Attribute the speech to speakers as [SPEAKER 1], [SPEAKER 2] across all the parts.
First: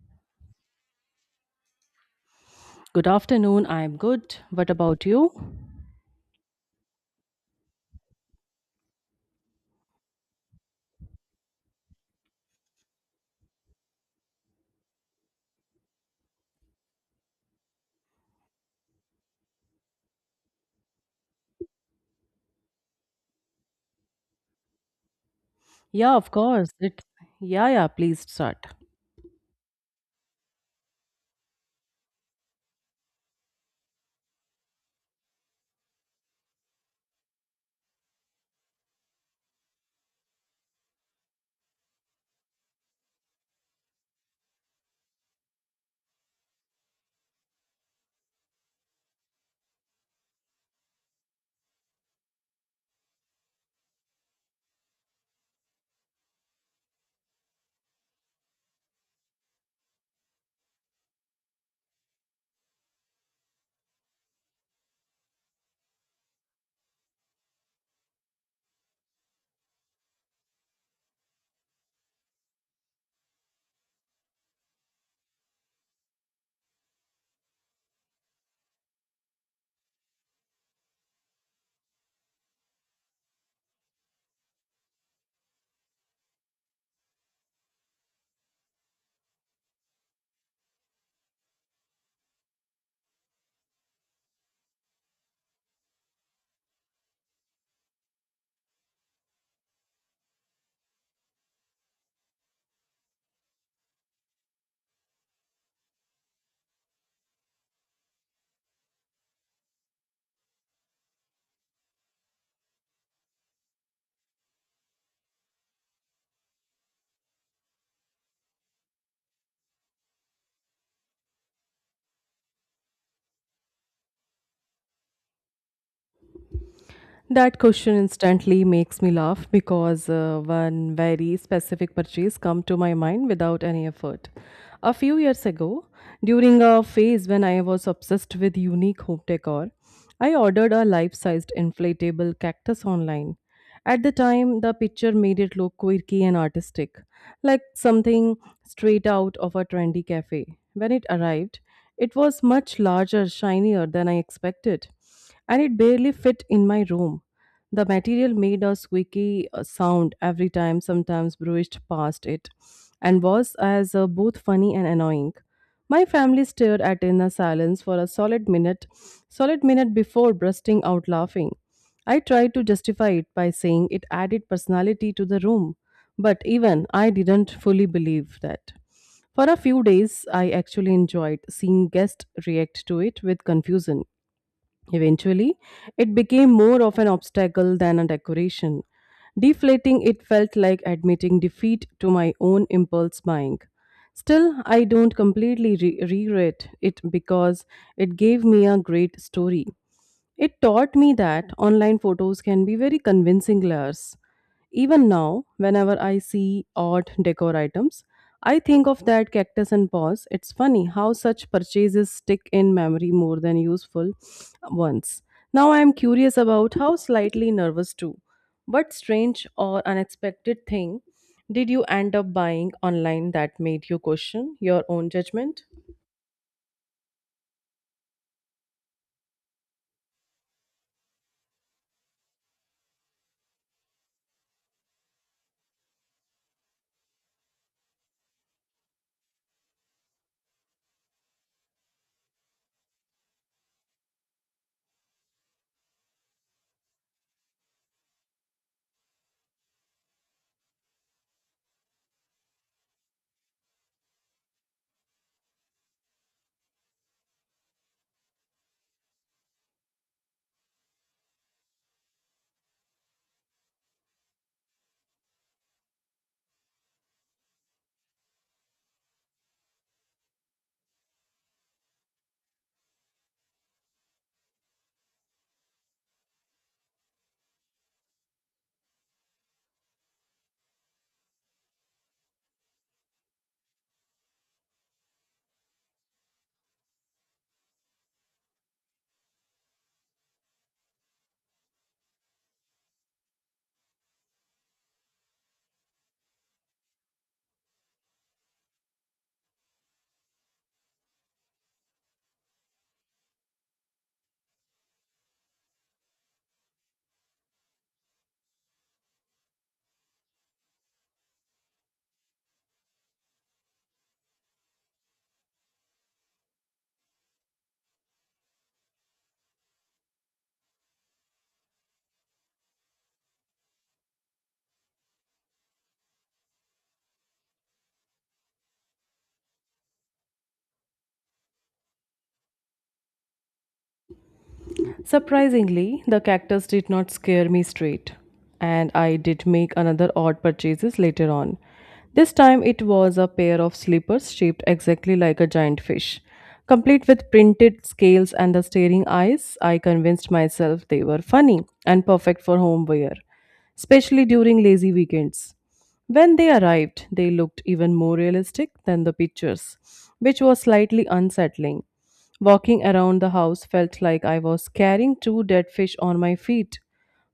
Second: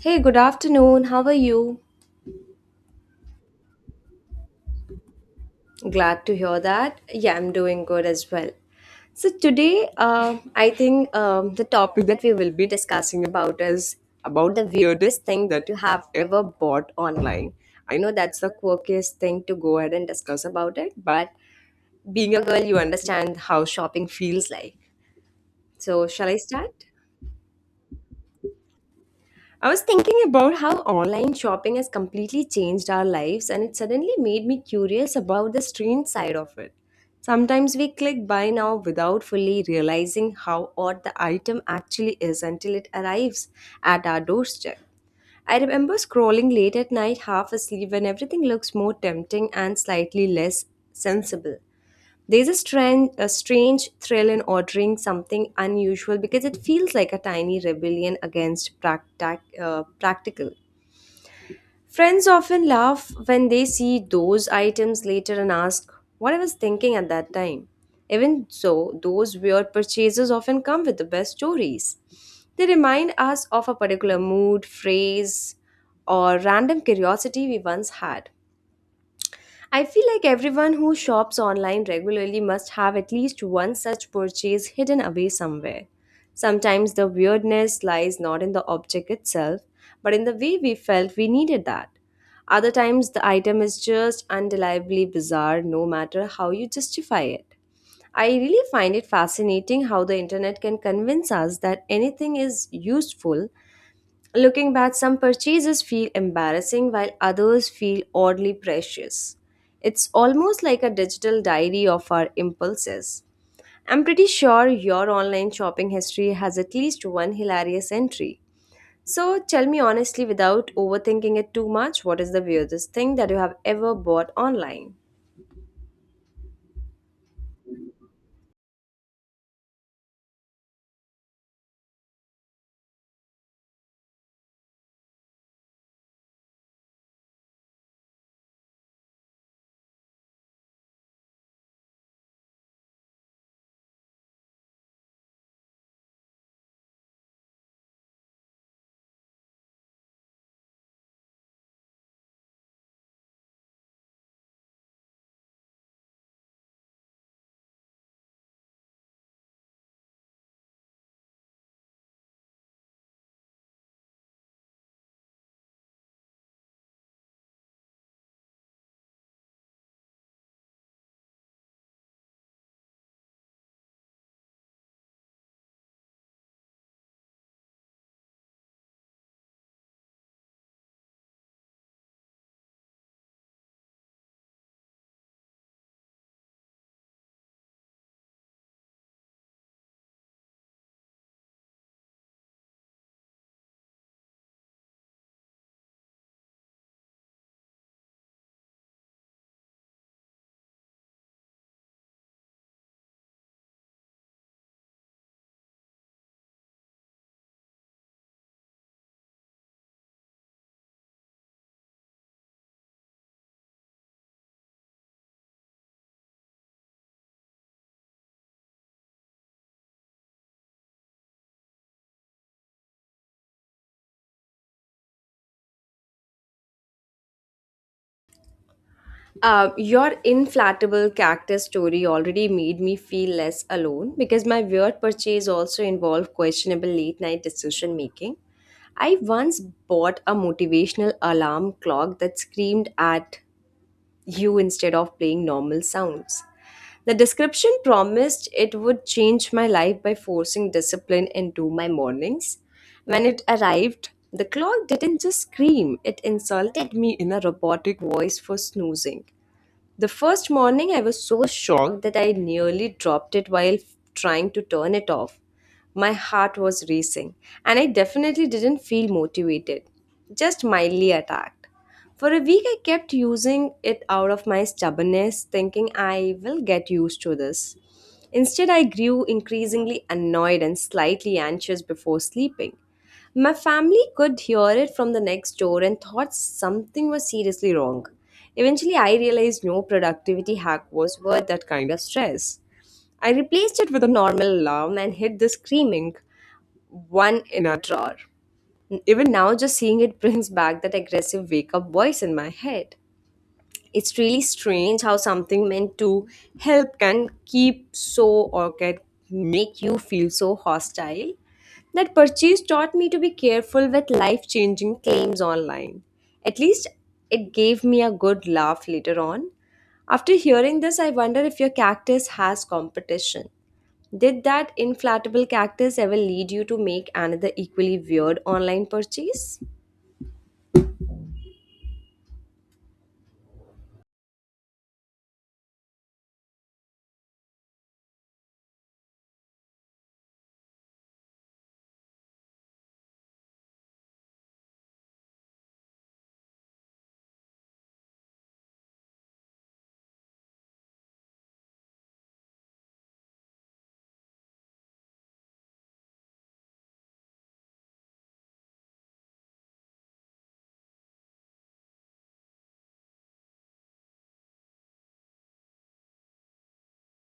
[SPEAKER 1] Hey, good afternoon. How are you?
[SPEAKER 2] Good afternoon. I'm good. What about you?
[SPEAKER 1] Glad to hear that. Yeah, I'm doing good as well. So, today, I think the topic that we will be discussing about is about the weirdest thing that you have ever bought online. I know that's the quirkiest thing to go ahead and discuss about it, but being a girl, you understand how shopping feels like. So,
[SPEAKER 2] Yeah,
[SPEAKER 1] shall
[SPEAKER 2] of
[SPEAKER 1] I
[SPEAKER 2] course.
[SPEAKER 1] start?
[SPEAKER 2] It's yeah, yeah. Please start.
[SPEAKER 1] I was thinking about how online shopping has completely changed our lives, and it suddenly made me curious about the strange side of it. Sometimes we click buy now without fully realizing how odd the item actually is until it arrives at our doorstep. I remember scrolling late at night, half asleep, when everything looks more tempting and slightly less sensible. There's a strange thrill in ordering something unusual because it feels like a tiny rebellion against practical. Friends often laugh when they see those items later and ask, what I was thinking at that time. Even so, those weird purchases often come with the best stories. They remind us of a particular mood, phrase, or random curiosity we once had. I feel like everyone who shops online regularly must have at least one such purchase hidden away somewhere. Sometimes the weirdness lies not in the object itself, but in the way we felt we needed that. Other times the item is just undeniably bizarre no matter how you justify it. I really find it fascinating how the internet can convince us that anything is useful. Looking back, some purchases feel embarrassing while others feel oddly precious. It's almost like a digital diary of our impulses. I'm pretty sure your online shopping history has at least one hilarious entry. So tell me honestly, without overthinking it too much, what is the weirdest thing that you have ever bought online?
[SPEAKER 2] That question instantly makes me laugh because one very specific purchase come to my mind without any effort. A few years ago, during a phase when I was obsessed with unique home decor, I ordered a life-sized inflatable cactus online. At the time, the picture made it look quirky and artistic, like something straight out of a trendy cafe. When it arrived, it was much larger, shinier than I expected, and it barely fit in my room. The material made a squeaky sound every time, sometimes brushed past it, and was as both funny and annoying. My family stared at in a silence for a solid minute before bursting out laughing. I tried to justify it by saying it added personality to the room, but even I didn't fully believe that. For a few days, I actually enjoyed seeing guests react to it with confusion. Eventually, it became more of an obstacle than a decoration. Deflating it felt like admitting defeat to my own impulse buying. Still, I don't completely regret it because it gave me a great story. It taught me that online photos can be very convincing layers. Even now, whenever I see odd decor items, I think of that cactus and paws. It's funny how such purchases stick in memory more than useful ones. Now I am curious about how slightly nervous too. What strange or unexpected thing did you end up buying online that made you question your own judgment?
[SPEAKER 1] Your inflatable cactus story already made me feel less alone because my weird purchase also involved questionable late night decision making. I once bought a motivational alarm clock that screamed at you instead of playing normal sounds. The description promised it would change my life by forcing discipline into my mornings. When it arrived, the clock didn't just scream, it insulted me in a robotic voice for snoozing. The first morning, I was so shocked that I nearly dropped it while trying to turn it off. My heart was racing, and I definitely didn't feel motivated, just mildly attacked. For a week, I kept using it out of my stubbornness, thinking I will get used to this. Instead, I grew increasingly annoyed and slightly anxious before sleeping. My family could hear it from the next door and thought something was seriously wrong. Eventually, I realized no productivity hack was worth that kind of stress. I replaced it with a normal alarm and hid the screaming one in a drawer. Even now, just seeing it brings back that aggressive wake up voice in my head. It's really strange how something meant to help can keep so or can make you feel so hostile. That purchase taught me to be careful with life changing claims online. At least it gave me a good laugh later on. After hearing this, I wonder if your cactus has competition. Did that inflatable cactus ever lead you to make another equally weird online purchase?
[SPEAKER 2] Surprisingly, the cactus did not scare me straight, and I did make another odd purchases later on. This time it was a pair of slippers shaped exactly like a giant fish, complete with printed scales and the staring eyes. I convinced myself they were funny and perfect for home wear especially during lazy weekends. When they arrived, they looked even more realistic than the pictures, which was slightly unsettling. Walking around the house felt like I was carrying two dead fish on my feet.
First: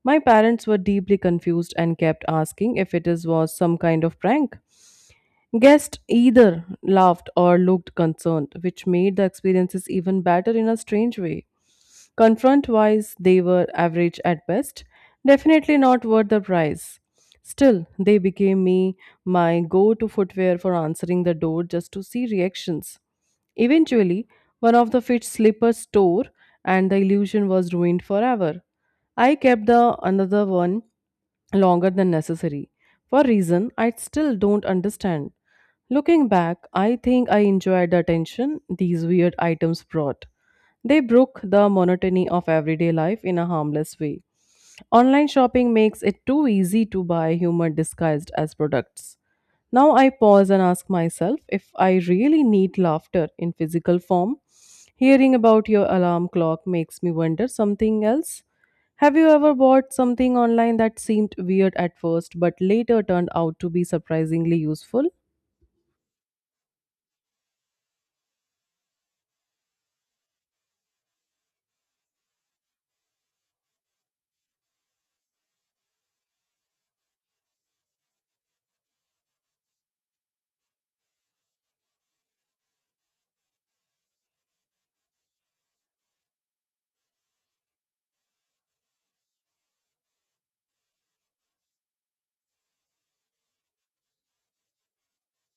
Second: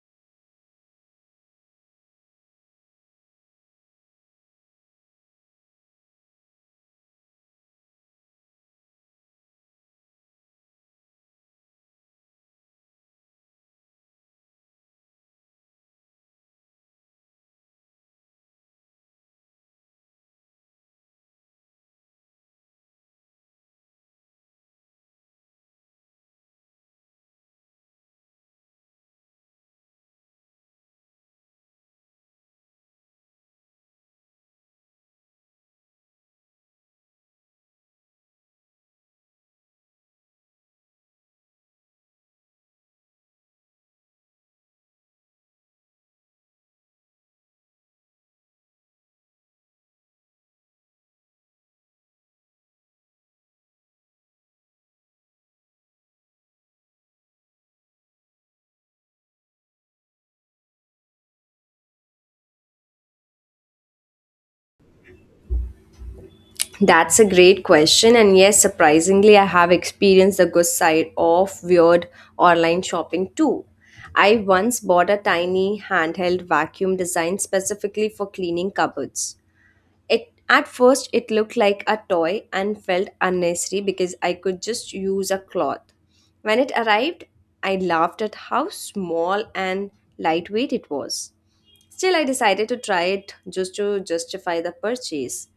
[SPEAKER 2] My parents were deeply confused and kept asking if was some kind of prank. Guest either laughed or looked concerned, which made the experiences even better in a strange way. Confront wise, they were average at best, definitely not worth the price. Still, they became me my go to footwear for answering the door just to see reactions. Eventually, one of the fit slippers tore, and the illusion was ruined forever. I kept the another one longer than necessary for reason I still don't understand. Looking back, I think I enjoyed the tension these weird items brought. They broke the monotony of everyday life in a harmless way. Online shopping makes it too easy to buy humor disguised as products. Now I pause and ask myself if I really need laughter in physical form. Hearing about your alarm clock makes me wonder something else. Have you ever bought something online that seemed weird at first but later turned out to be surprisingly useful?
[SPEAKER 1] That's a great question. And yes, surprisingly, I have experienced the good side of weird online shopping too. I once bought a tiny handheld vacuum designed specifically for cleaning cupboards. It at first it looked like a toy and felt unnecessary because I could just use a cloth. When it arrived, I laughed at how small and lightweight it was. Still, I decided to try it just to justify the purchase.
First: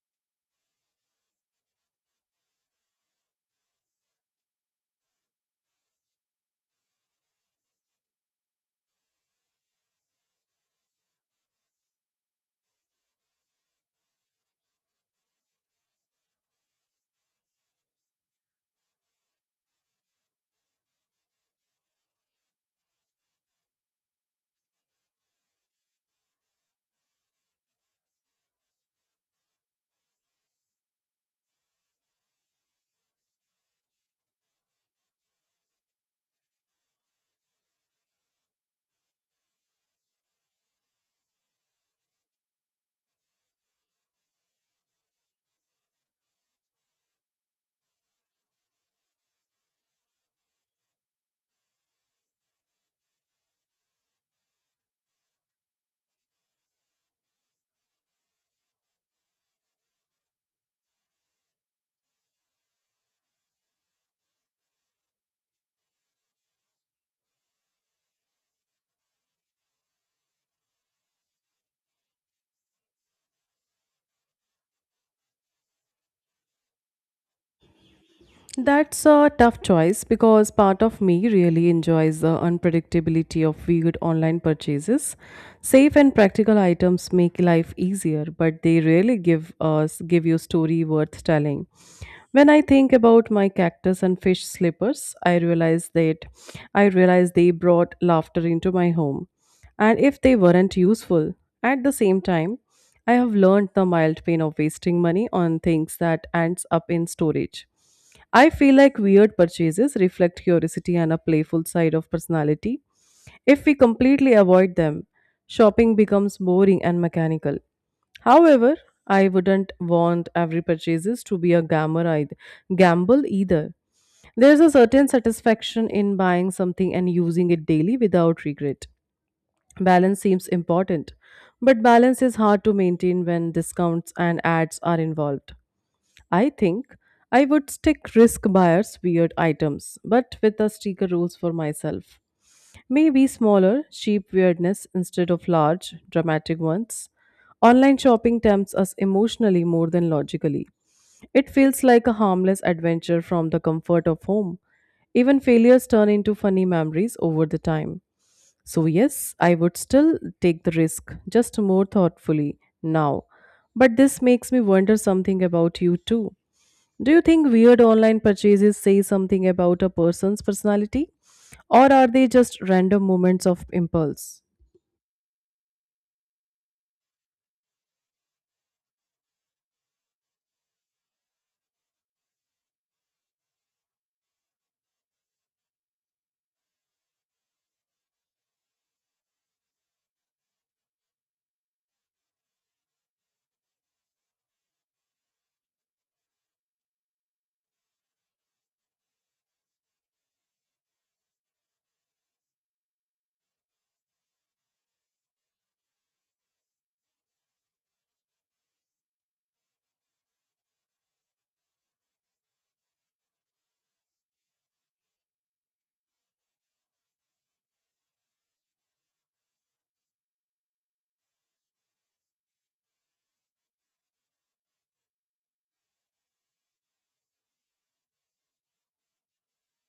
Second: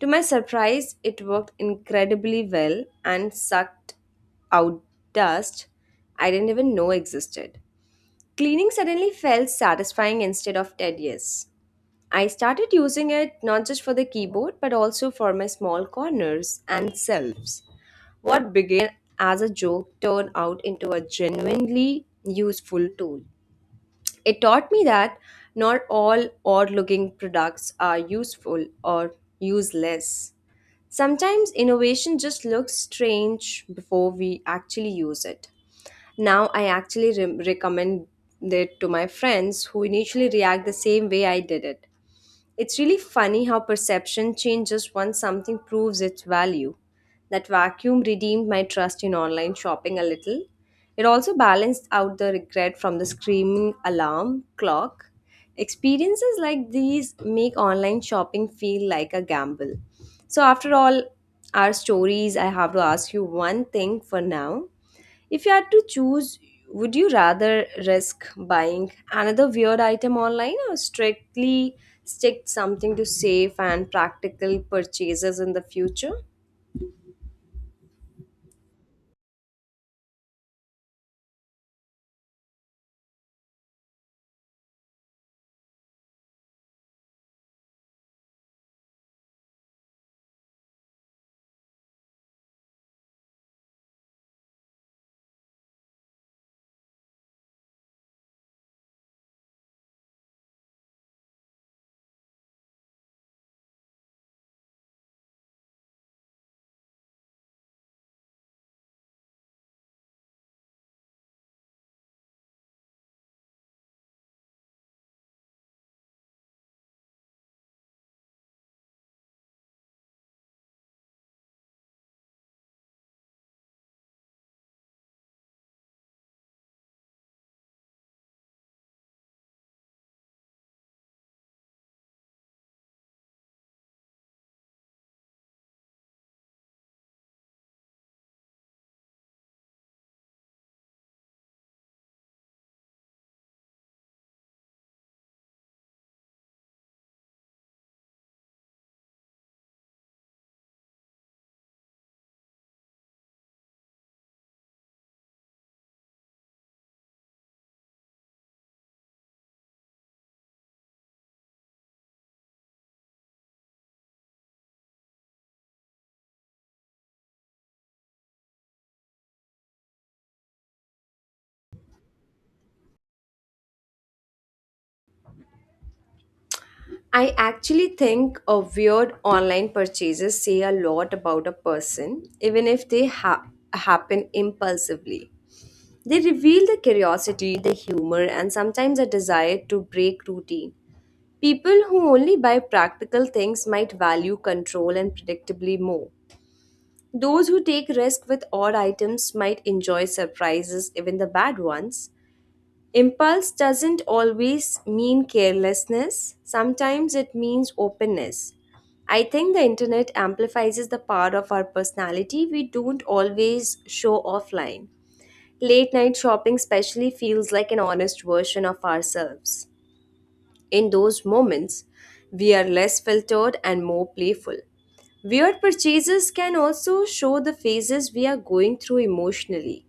[SPEAKER 1] To my surprise, it worked incredibly well and sucked out dust I didn't even know existed. Cleaning suddenly felt satisfying instead of tedious. I started using it not just for the keyboard but also for my small corners and shelves. What began as a joke turned out into a genuinely useful tool. It taught me that not all odd looking products are useful or useless. Sometimes innovation just looks strange before we actually use it. Now I actually recommend it to my friends who initially react the same way I did it. It's really funny how perception changes once something proves its value. That vacuum redeemed my trust in online shopping a little. It also balanced out the regret from the screaming alarm clock. Experiences like these make online shopping feel like a gamble. So, after all our stories, I have to ask you one thing for now. If you had to choose, would you rather risk buying another weird item online or strictly stick something to safe and practical purchases in the future?
[SPEAKER 2] That's a tough choice because part of me really enjoys the unpredictability of weird online purchases. Safe and practical items make life easier, but they really give you story worth telling. When I think about my cactus and fish slippers, I realize they brought laughter into my home. And if they weren't useful, at the same time, I have learned the mild pain of wasting money on things that ends up in storage. I feel like weird purchases reflect curiosity and a playful side of personality. If we completely avoid them, shopping becomes boring and mechanical. However, I wouldn't want every purchases to be a gamble either. There's a certain satisfaction in buying something and using it daily without regret. Balance seems important, but balance is hard to maintain when discounts and ads are involved. I think I would stick risk buyers weird items, but with the sticker rules for myself. Maybe smaller, cheap weirdness instead of large, dramatic ones. Online shopping tempts us emotionally more than logically. It feels like a harmless adventure from the comfort of home. Even failures turn into funny memories over the time. So, yes, I would still take the risk, just more thoughtfully now. But this makes me wonder something about you too. Do you think weird online purchases say something about a person's personality? Or are they just random moments of impulse?
[SPEAKER 1] I actually think a weird online purchases say a lot about a person, even if they happen impulsively. They reveal the curiosity, the humor, and sometimes a desire to break routine. People who only buy practical things might value control and predictably more. Those who take risks with odd items might enjoy surprises, even the bad ones. Impulse doesn't always mean carelessness, sometimes it means openness. I think the internet amplifies the part of our personality we don't always show offline. Late night shopping, especially, feels like an honest version of ourselves. In those moments, we are less filtered and more playful. Weird purchases can also show the phases we are going through emotionally.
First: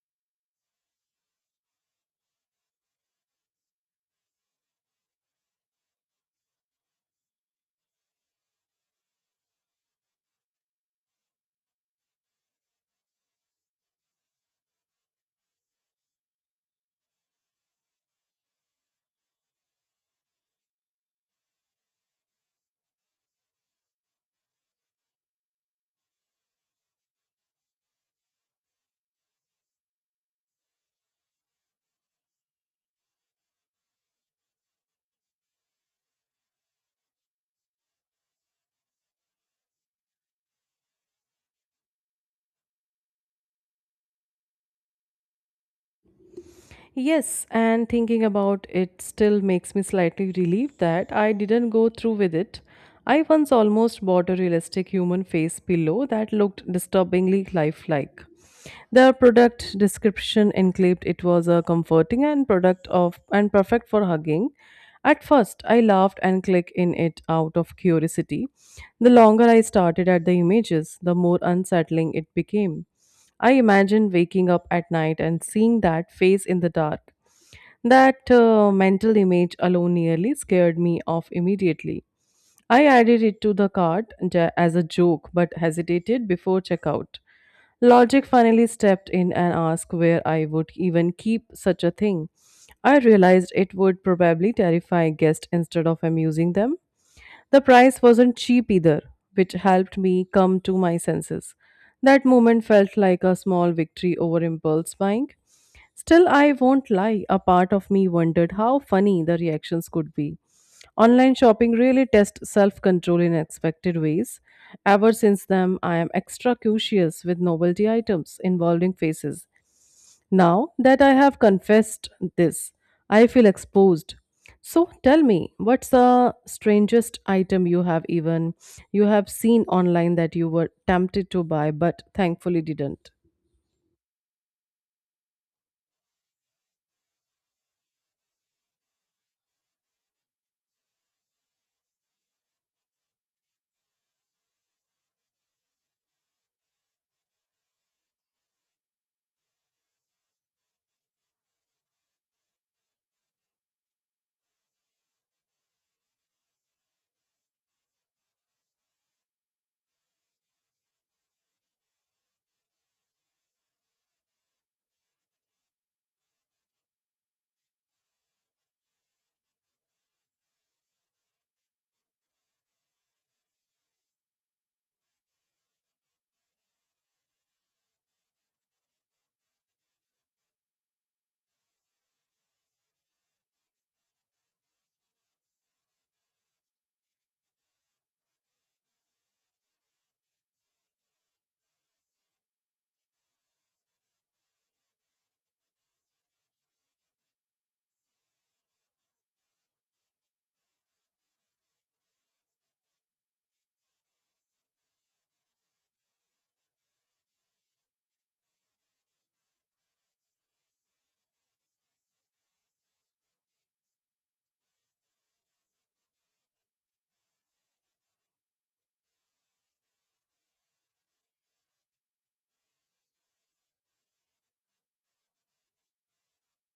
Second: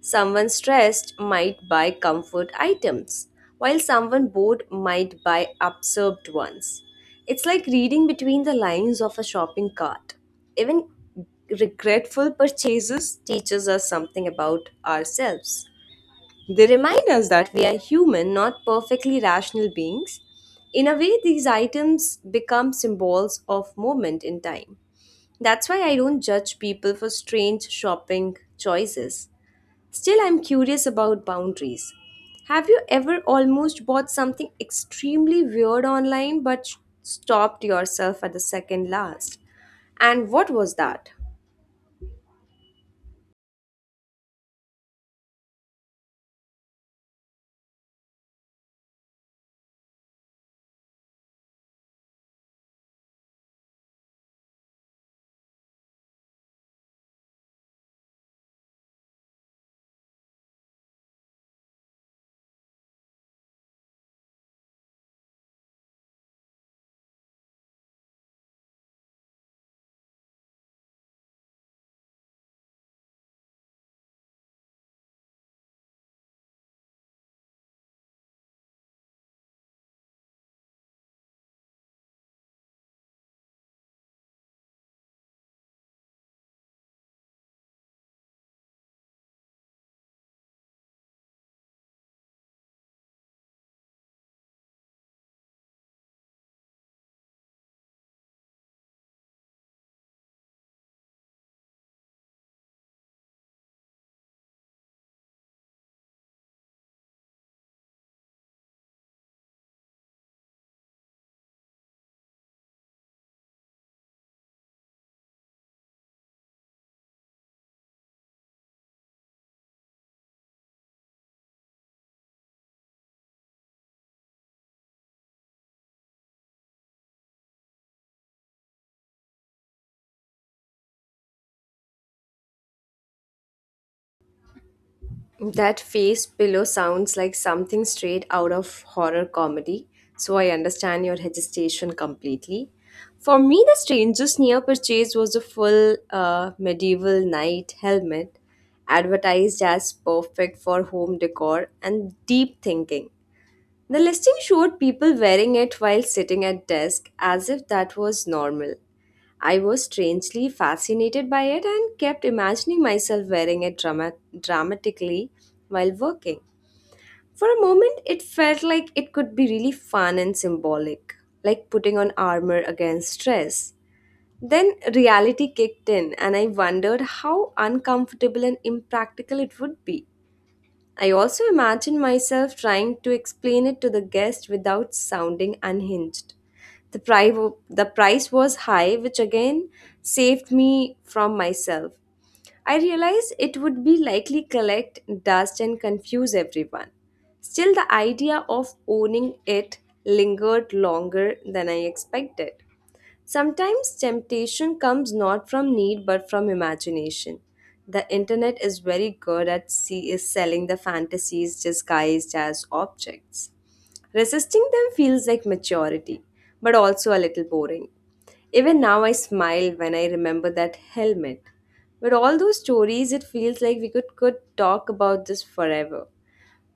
[SPEAKER 1] Someone stressed might buy comfort items, while someone bored might buy absorbed ones. It's like reading between the lines of a shopping cart. Even regretful purchases teaches us something about ourselves. They remind us that we are human, not perfectly rational beings. In a way, these items become symbols of moment in time. That's why I don't judge people for strange shopping choices. Still, I'm curious about boundaries. Have you ever almost bought something extremely weird online but stopped yourself at the second last? And what was that?
[SPEAKER 2] Yes, and thinking about it still makes me slightly relieved that I didn't go through with it. I once almost bought a realistic human face pillow that looked disturbingly lifelike. The product description included it was a comforting and product of and perfect for hugging. At first, I laughed and clicked in it out of curiosity. The longer I started at the images, the more unsettling it became. I imagined waking up at night and seeing that face in the dark. That mental image alone nearly scared me off immediately. I added it to the cart as a joke but hesitated before checkout. Logic finally stepped in and asked where I would even keep such a thing. I realized it would probably terrify guests instead of amusing them. The price wasn't cheap either, which helped me come to my senses. That moment felt like a small victory over impulse buying. Still, I won't lie, a part of me wondered how funny the reactions could be. Online shopping really tests self control in unexpected ways. Ever since then, I am extra cautious with novelty items involving faces. Now that I have confessed this, I feel exposed. So tell me, what's the strangest item you have seen online that you were tempted to buy but thankfully didn't?
[SPEAKER 1] That face pillow sounds like something straight out of horror comedy, so I understand your hesitation completely. For me, the strangest near purchase was a full medieval knight helmet, advertised as perfect for home decor and deep thinking. The listing showed people wearing it while sitting at desk as if that was normal. I was strangely fascinated by it and kept imagining myself wearing it dramatically while working. For a moment, it felt like it could be really fun and symbolic, like putting on armor against stress. Then reality kicked in, and I wondered how uncomfortable and impractical it would be. I also imagine myself trying to explain it to the guest without sounding unhinged. The price, the price was high, which again saved me from myself. I realized it would be likely collect dust and confuse everyone. Still, the idea of owning it lingered longer than I expected. Sometimes temptation comes not from need but from imagination. The internet is very good at see- is selling the fantasies disguised as objects. Resisting them feels like maturity, but also a little boring. Even now, I smile when I remember that helmet. With all those stories, it feels like we could talk about this forever.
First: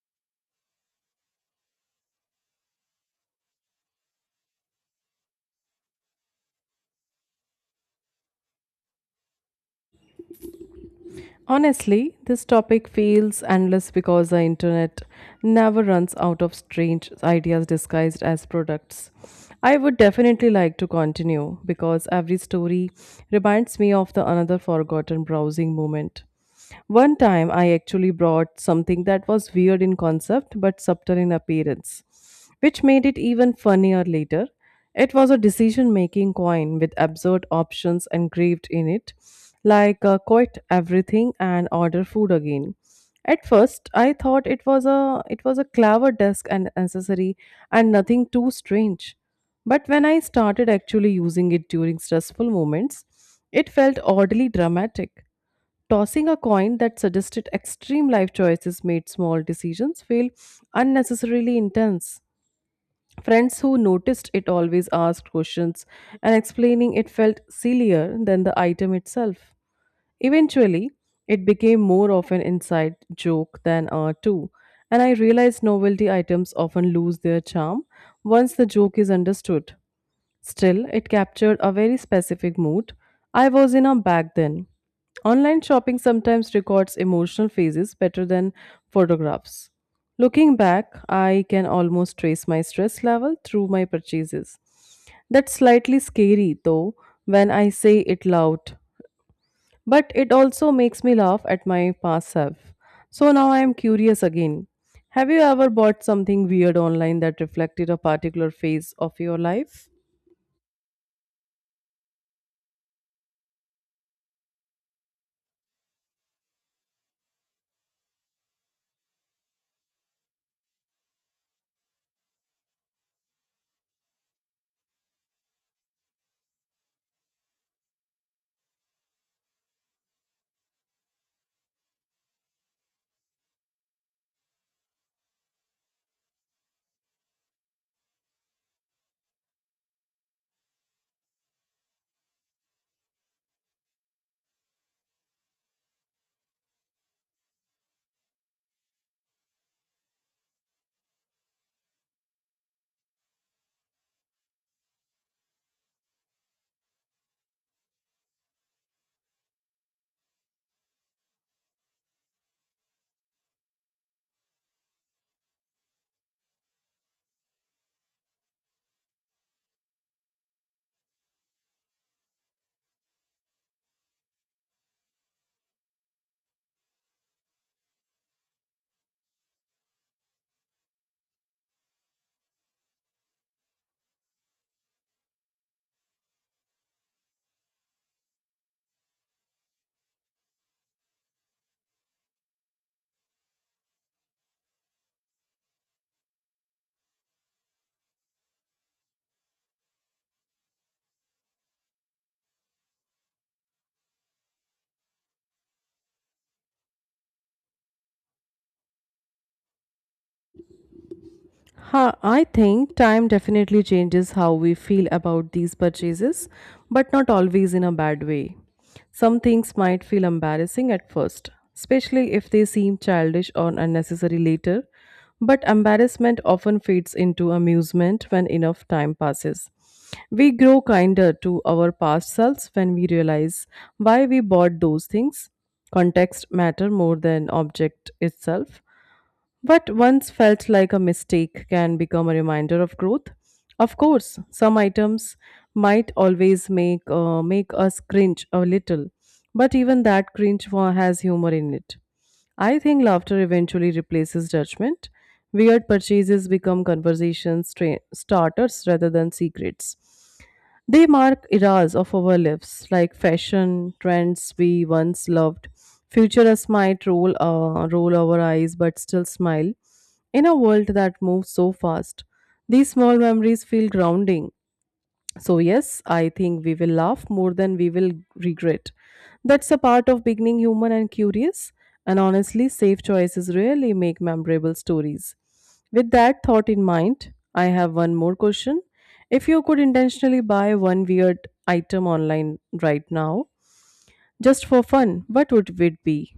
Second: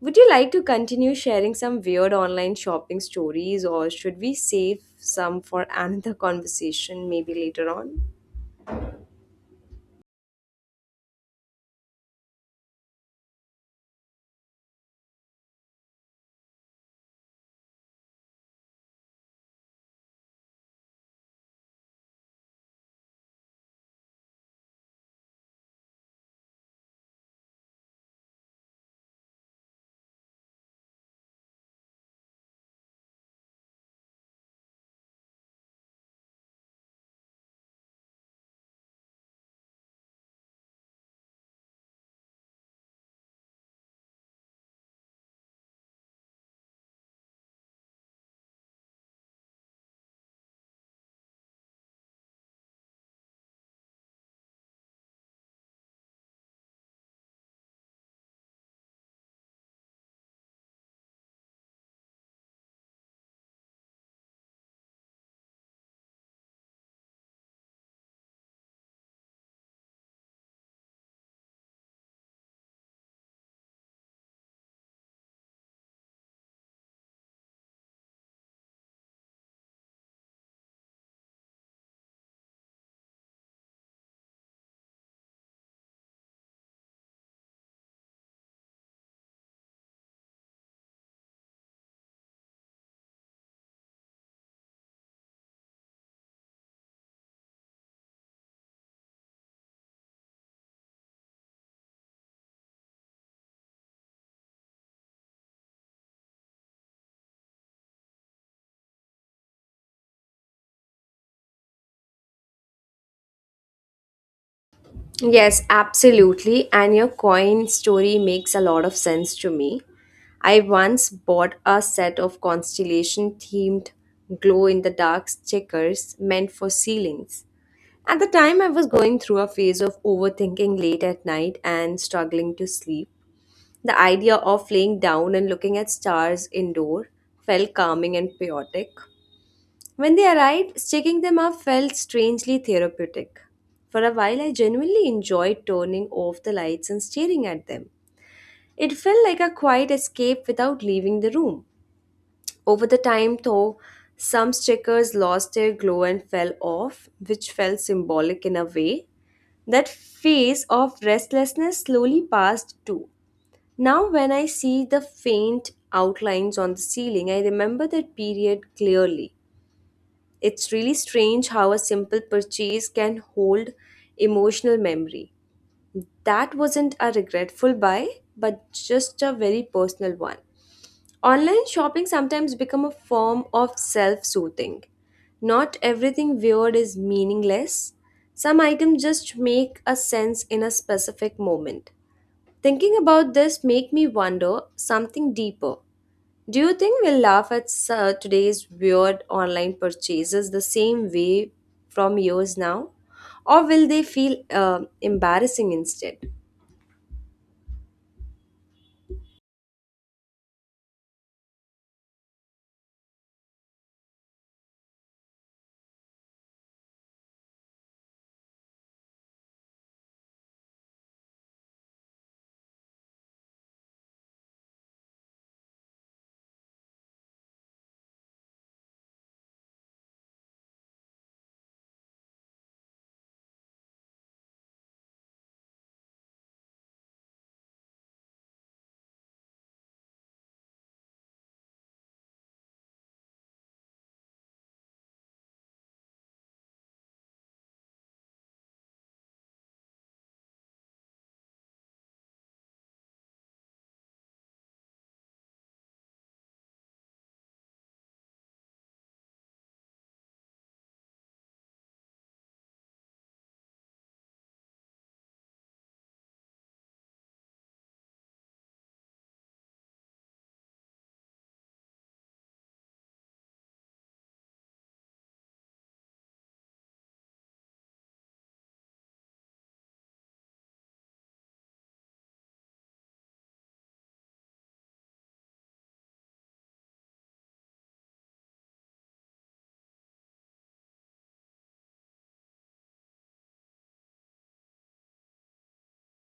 [SPEAKER 1] Would you like to continue sharing some weird online shopping stories, or should we save some for another conversation maybe later on?
[SPEAKER 2] Honestly, this topic feels endless because the internet never runs out of strange ideas disguised as products. I would definitely like to continue because every story reminds me of the another forgotten browsing moment. One time I actually brought something that was weird in concept but subtle in appearance which made it even funnier later. It was a decision making coin with absurd options engraved in it, like quit everything and order food again. At first, I thought it was a clever desk and accessory and nothing too strange. But when I started actually using it during stressful moments, it felt oddly dramatic. Tossing a coin that suggested extreme life choices made small decisions feel unnecessarily intense. Friends who noticed it always asked questions, and explaining it felt sillier than the item itself. Eventually, it became more of an inside joke than a two, and I realized novelty items often lose their charm once the joke is understood. Still, it captured a very specific mood I was in a back then. Online shopping sometimes records emotional phases better than photographs. Looking back, I can almost trace my stress level through my purchases. That's slightly scary though when I say it loud, but it also makes me laugh at my past self. So now I am curious again. Have you ever bought something weird online that reflected a particular phase of your life?
[SPEAKER 1] Yes, absolutely. And your coin story makes a lot of sense to me. I once bought a set of constellation themed glow in the dark stickers meant for ceilings. At the time, I was going through a phase of overthinking late at night and struggling to sleep. The idea of laying down and looking at stars indoor felt calming and poetic. When they arrived, sticking them up felt strangely therapeutic. For a while, I genuinely enjoyed turning off the lights and staring at them. It felt like a quiet escape without leaving the room. Over the time, though, some stickers lost their glow and fell off, which felt symbolic in a way. That phase of restlessness slowly passed too. Now, when I see the faint outlines on the ceiling, I remember that period clearly. It's really strange how a simple purchase can hold emotional memory. That wasn't a regretful buy, but just a very personal one. Online shopping sometimes become a form of self-soothing. Not everything weird is meaningless. Some items just make a sense in a specific moment. Thinking about this make me wonder something deeper. Do you think we'll laugh at today's weird online purchases the same way from years now? Or will they feel embarrassing instead?
[SPEAKER 2] Huh, I think time definitely changes how we feel about these purchases, but not always in a bad way. Some things might feel embarrassing at first, especially if they seem childish or unnecessary later, but embarrassment often fades into amusement when enough time passes. We grow kinder to our past selves when we realize why we bought those things. Context matter more than object itself. What once felt like a mistake can become a reminder of growth. Of course, some items might always make us cringe a little, but even that has humor in it. I think laughter eventually replaces judgment. Weird purchases become starters rather than secrets. They mark eras of our lives, like fashion, trends we once loved. Futurists might roll our eyes but still smile. In a world that moves so fast, these small memories feel grounding. So, yes, I think we will laugh more than we will regret. That's a part of beginning human and curious. And honestly, safe choices really make memorable stories. With that thought in mind, I have one more question. If you could intentionally buy one weird item online right now, just for fun, what would it be?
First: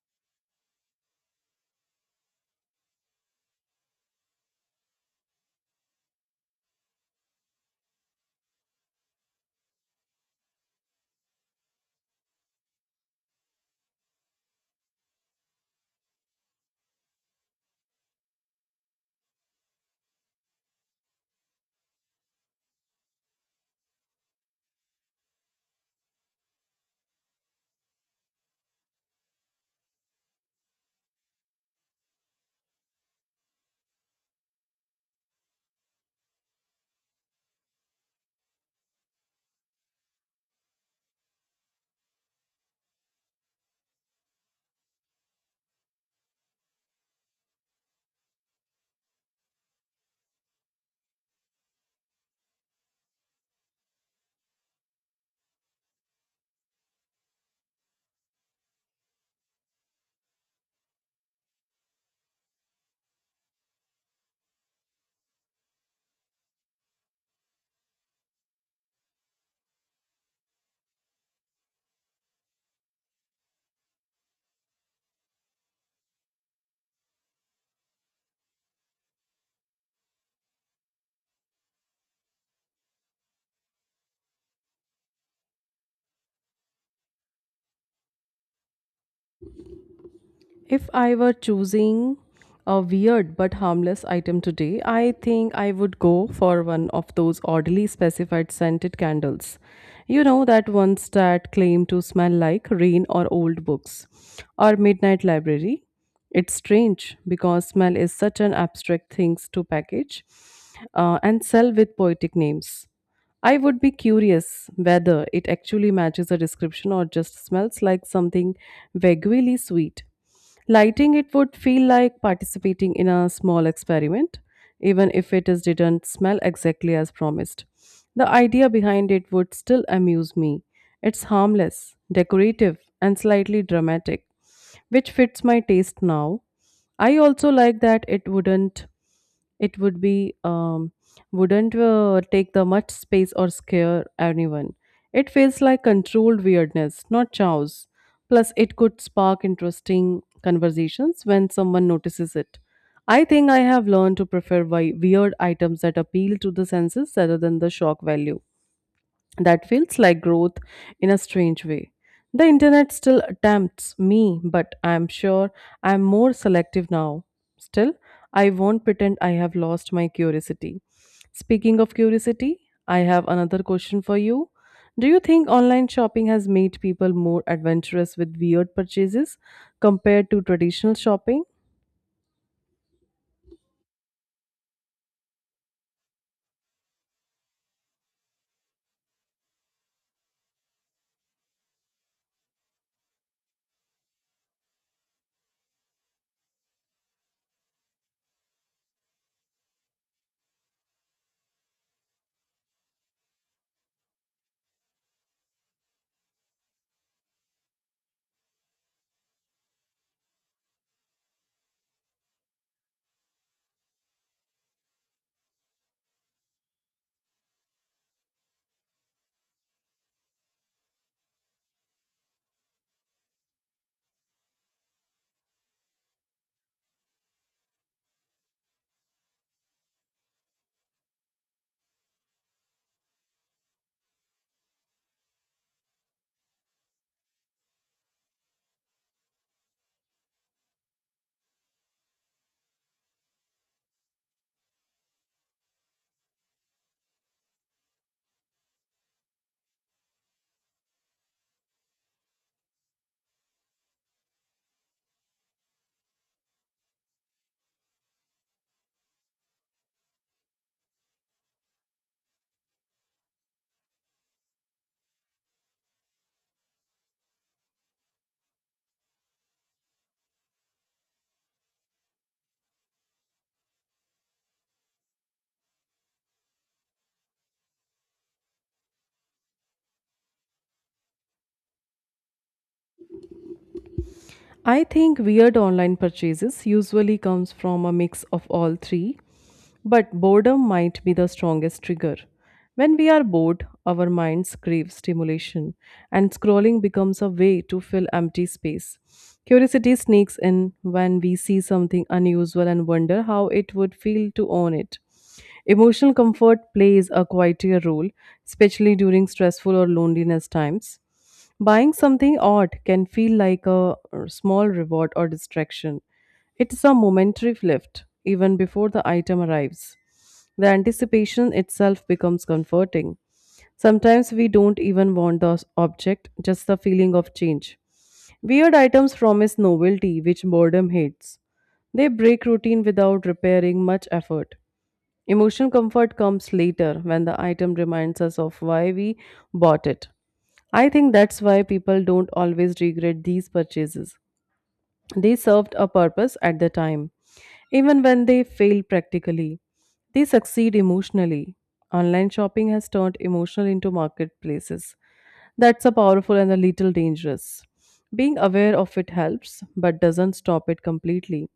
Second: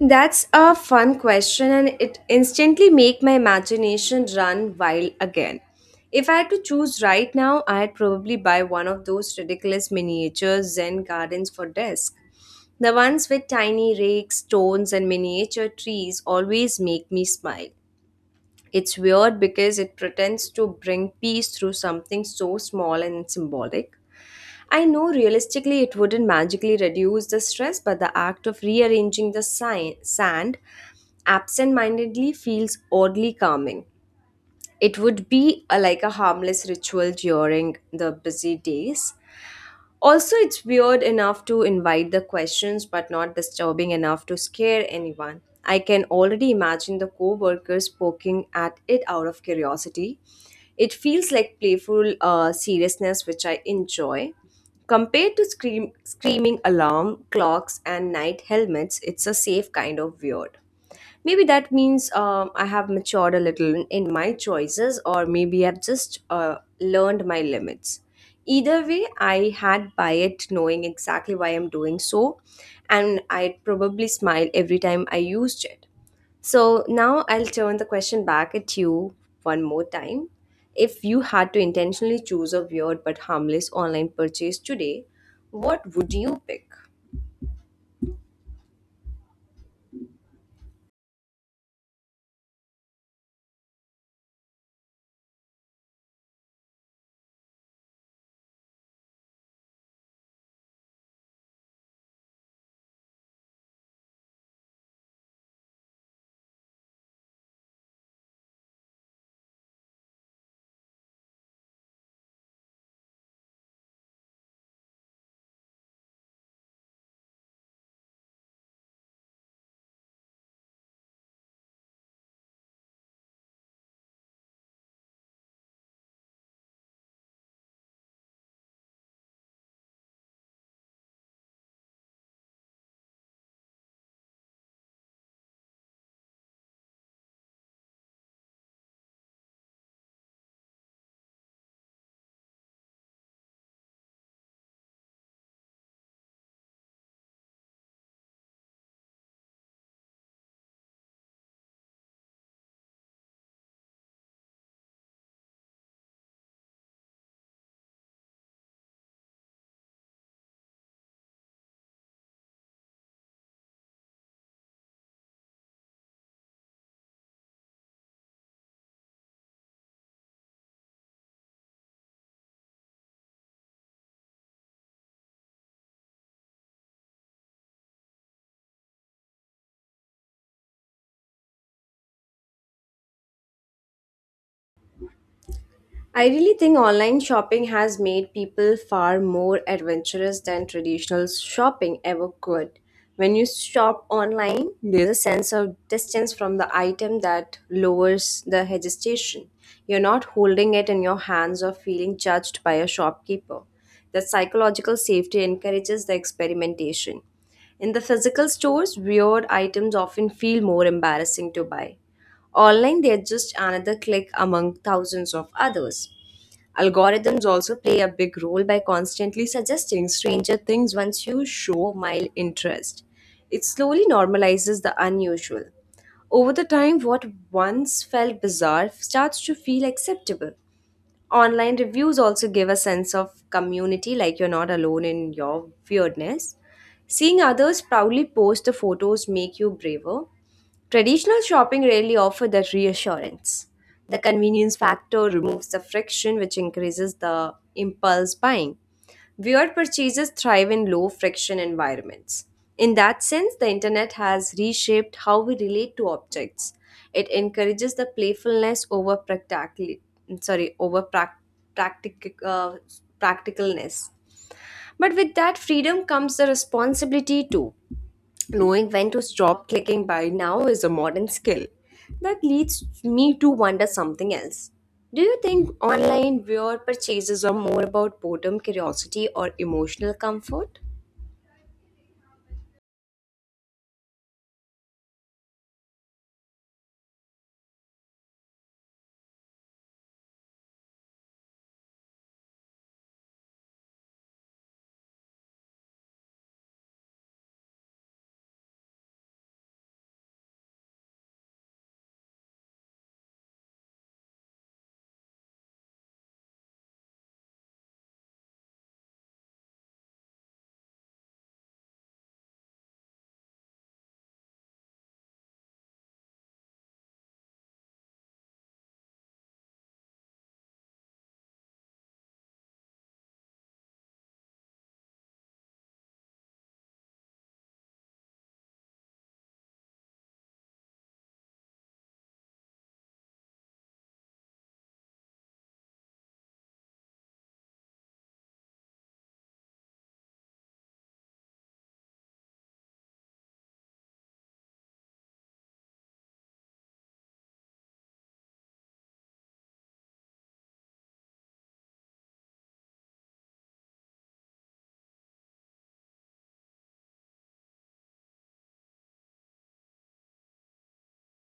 [SPEAKER 1] That's a fun question, and it instantly make my imagination run wild again. If I had to choose right now, I'd probably buy one of those ridiculous miniature Zen gardens for desk. The ones with tiny rakes, stones, and miniature trees always make me smile. It's weird because it pretends to bring peace through something so small and symbolic. I know realistically it wouldn't magically reduce the stress, but the act of rearranging the sand absent mindedly feels oddly calming. It would be like a harmless ritual during the busy days, also, it's weird enough to invite the questions, but not disturbing enough to scare anyone. I can already imagine the co workers poking at it out of curiosity. It feels like playful seriousness, which I enjoy. Compared to screaming alarm clocks and night helmets, it's a safe kind of weird. Maybe that means I have matured a little in my choices, or maybe I've just learned my limits. Either way, I had by it knowing exactly why I'm doing so, and I'd probably smile every time I used it. So now I'll turn the question back at you one more time. If you had to intentionally choose a weird but harmless online purchase today, what would you pick?
[SPEAKER 2] If I were choosing a weird but harmless item today, I think I would go for one of those oddly specified scented candles. You know, that ones that claim to smell like rain or old books, or midnight library. It's strange because smell is such an abstract thing to package and sell with poetic names. I would be curious whether it actually matches a description or just smells like something vaguely sweet. Lighting it would feel like participating in a small experiment, even if it is didn't smell exactly as promised. The idea behind it would still amuse me. It's harmless, decorative, and slightly dramatic which fits my taste now. I also like that it wouldn't take the much space or scare anyone. It feels like controlled weirdness, not chows. Plus, it could spark interesting conversations when someone notices it. I think I have learned to prefer weird items that appeal to the senses rather than the shock value that feels like growth in a strange way. The internet still tempts me, but I'm sure I'm more selective now. Still, I won't pretend I have lost my curiosity. Speaking of curiosity, I have another question for you. Do you think online shopping has made people more adventurous with weird purchases compared to traditional shopping?
[SPEAKER 1] I really think online shopping has made people far more adventurous than traditional shopping ever could. When you shop online, there's a sense of distance from the item that lowers the hesitation. You're not holding it in your hands or feeling judged by a shopkeeper. The psychological safety encourages the experimentation. In the physical stores, weird items often feel more embarrassing to buy. Online, they're just another click among thousands of others. Algorithms also play a big role by constantly suggesting stranger things once you show mild interest. It slowly normalizes the unusual. Over the time, what once felt bizarre starts to feel acceptable. Online reviews also give a sense of community, like you're not alone in your weirdness. Seeing others proudly post the photos make you braver. Traditional shopping rarely offer that reassurance. The convenience factor removes the friction which increases the impulse buying. Weird purchases thrive in low friction environments. In that sense, the internet has reshaped how we relate to objects. It encourages the playfulness over practically sorry, over practic- uh, practicalness. But with that freedom comes the responsibility too. Knowing when to stop clicking buy now is a modern skill. That leads me to wonder something else. Do you think online viewer purchases are more about boredom, curiosity, or emotional comfort?
[SPEAKER 2] I think weird online purchases usually comes from a mix of all three, but boredom might be the strongest trigger. When we are bored, our minds crave stimulation, and scrolling becomes a way to fill empty space. Curiosity sneaks in when we see something unusual and wonder how it would feel to own it. Emotional comfort plays a quieter role, especially during stressful or loneliness times. Buying something odd can feel like a small reward or distraction. It's a momentary lift, even before the item arrives. The anticipation itself becomes comforting. Sometimes we don't even want the object, just the feeling of change. Weird items promise novelty, which boredom hates. They break routine without repairing much effort. Emotional comfort comes later when the item reminds us of why we bought it. I think that's why people don't always regret these purchases. They served a purpose at the time. Even when they fail practically, they succeed emotionally. Online shopping has turned emotional into marketplaces. That's a powerful and a little dangerous. Being aware of it helps, but doesn't stop it completely.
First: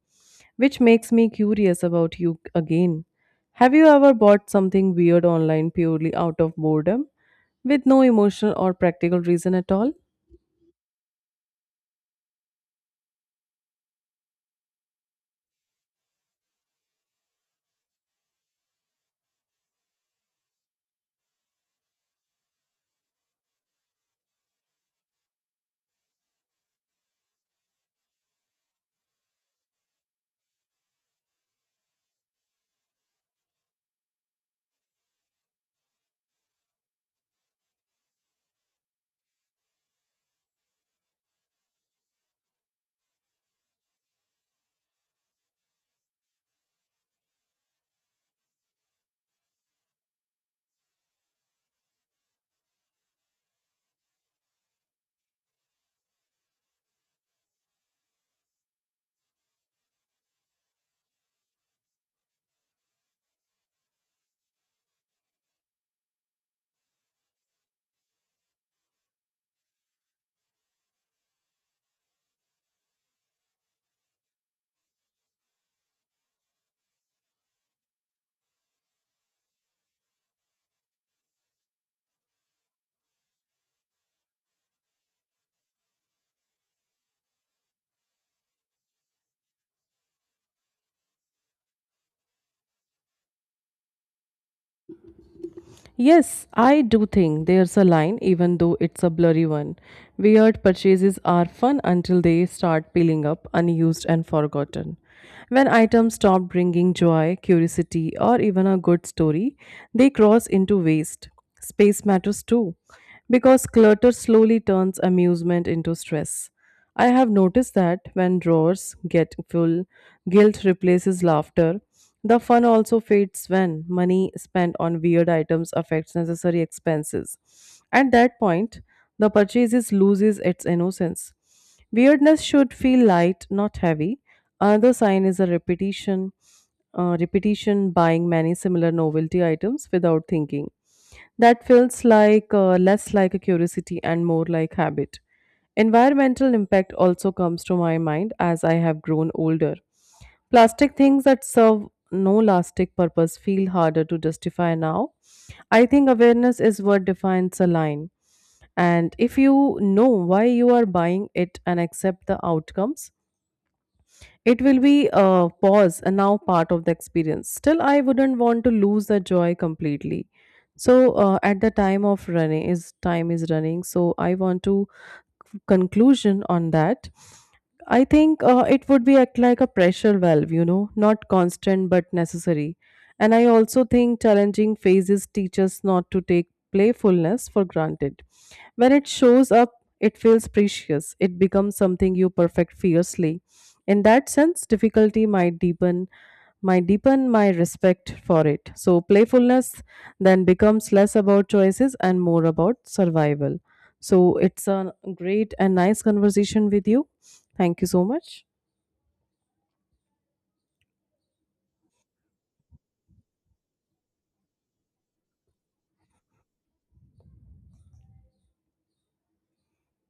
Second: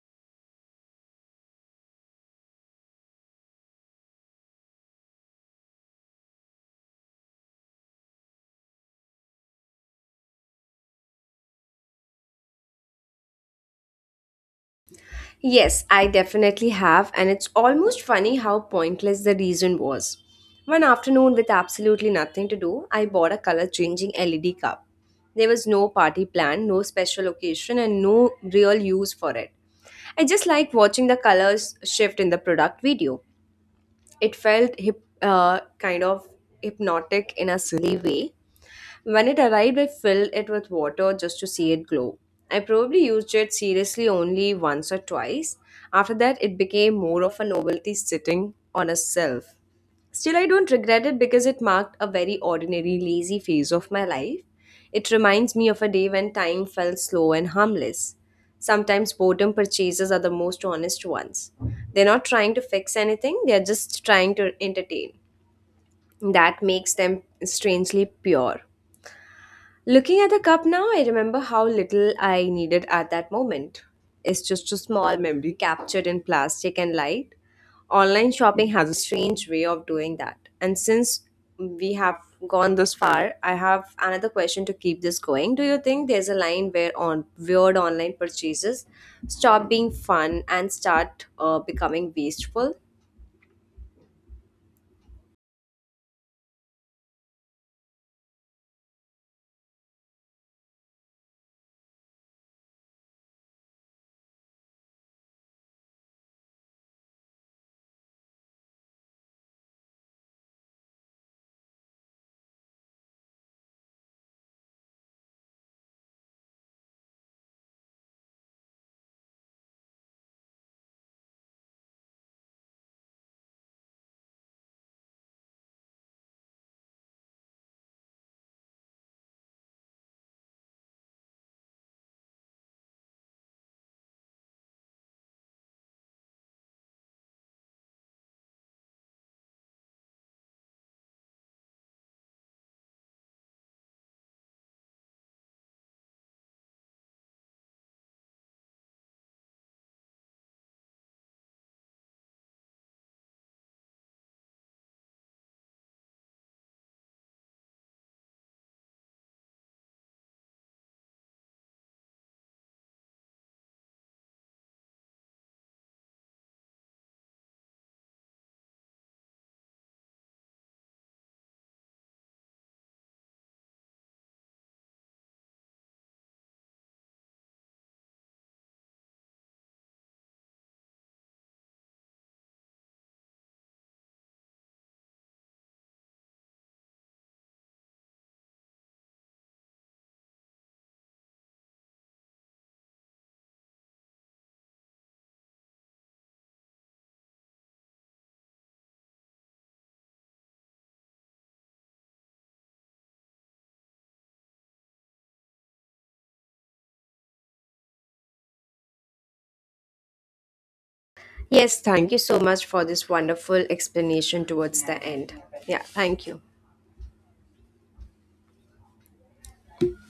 [SPEAKER 2] Which makes me curious about you again. Have you ever bought something weird online purely out of boredom, with no emotional or practical reason at all?
[SPEAKER 1] Yes, I definitely have, and it's almost funny how pointless the reason was. One afternoon, with absolutely nothing to do, I bought a color changing LED cup. There was no party plan, no special occasion, and no real use for it. I just liked watching the colors shift in the product video. It felt kind of hypnotic in a silly way, when it arrived, I filled it with water just to see it glow. I probably used it seriously only once or twice. After that, it became more of a novelty sitting on a shelf. Still, I don't regret it because it marked a very ordinary, lazy phase of my life. It reminds me of a day when time felt slow and harmless. Sometimes boredom purchases are the most honest ones. They're not trying to fix anything, they're just trying to entertain. That makes them strangely pure. Looking at the cup now, I remember how little I needed at that moment. It's just a small memory captured in plastic and light. Online shopping has a strange way of doing that. And since we have gone this far, I have another question to keep this going. Do you think there's a line where on weird online purchases stop being fun and start becoming wasteful?
[SPEAKER 2] Yes, I do think there's a line, even though it's a blurry one. Weird purchases are fun until they start peeling up, unused and forgotten. When items stop bringing joy, curiosity, or even a good story, they cross into waste. Space matters too, because clutter slowly turns amusement into stress. I have noticed that when drawers get full, guilt replaces laughter, the fun also fades when money spent on weird items affects necessary expenses. At that point, the purchase loses its innocence. Weirdness should feel light, not heavy. Another sign is a repetition buying many similar novelty items without thinking. That feels like less like a curiosity and more like habit. Environmental impact also comes to my mind as I have grown older. Plastic things that serve no lasting purpose feel harder to justify now. I think awareness is what defines a line. And if you know why you are buying it and accept the outcomes, it will be a pause and now part of the experience. Still, I wouldn't want to lose the joy completely. So, at the time of running, is time is running. So, I want to conclusion on that. I think it would be act like a pressure valve, you know, not constant but necessary. And I also think challenging phases teach us not to take playfulness for granted. When it shows up, it feels precious. It becomes something you perfect fiercely. In that sense, difficulty might deepen my respect for it. So, playfulness then becomes less about choices and more about survival. So, it's a great and nice conversation with you. Thank you so much.
[SPEAKER 1] Yes, thank you so much for this wonderful explanation towards the end. Yeah, thank you.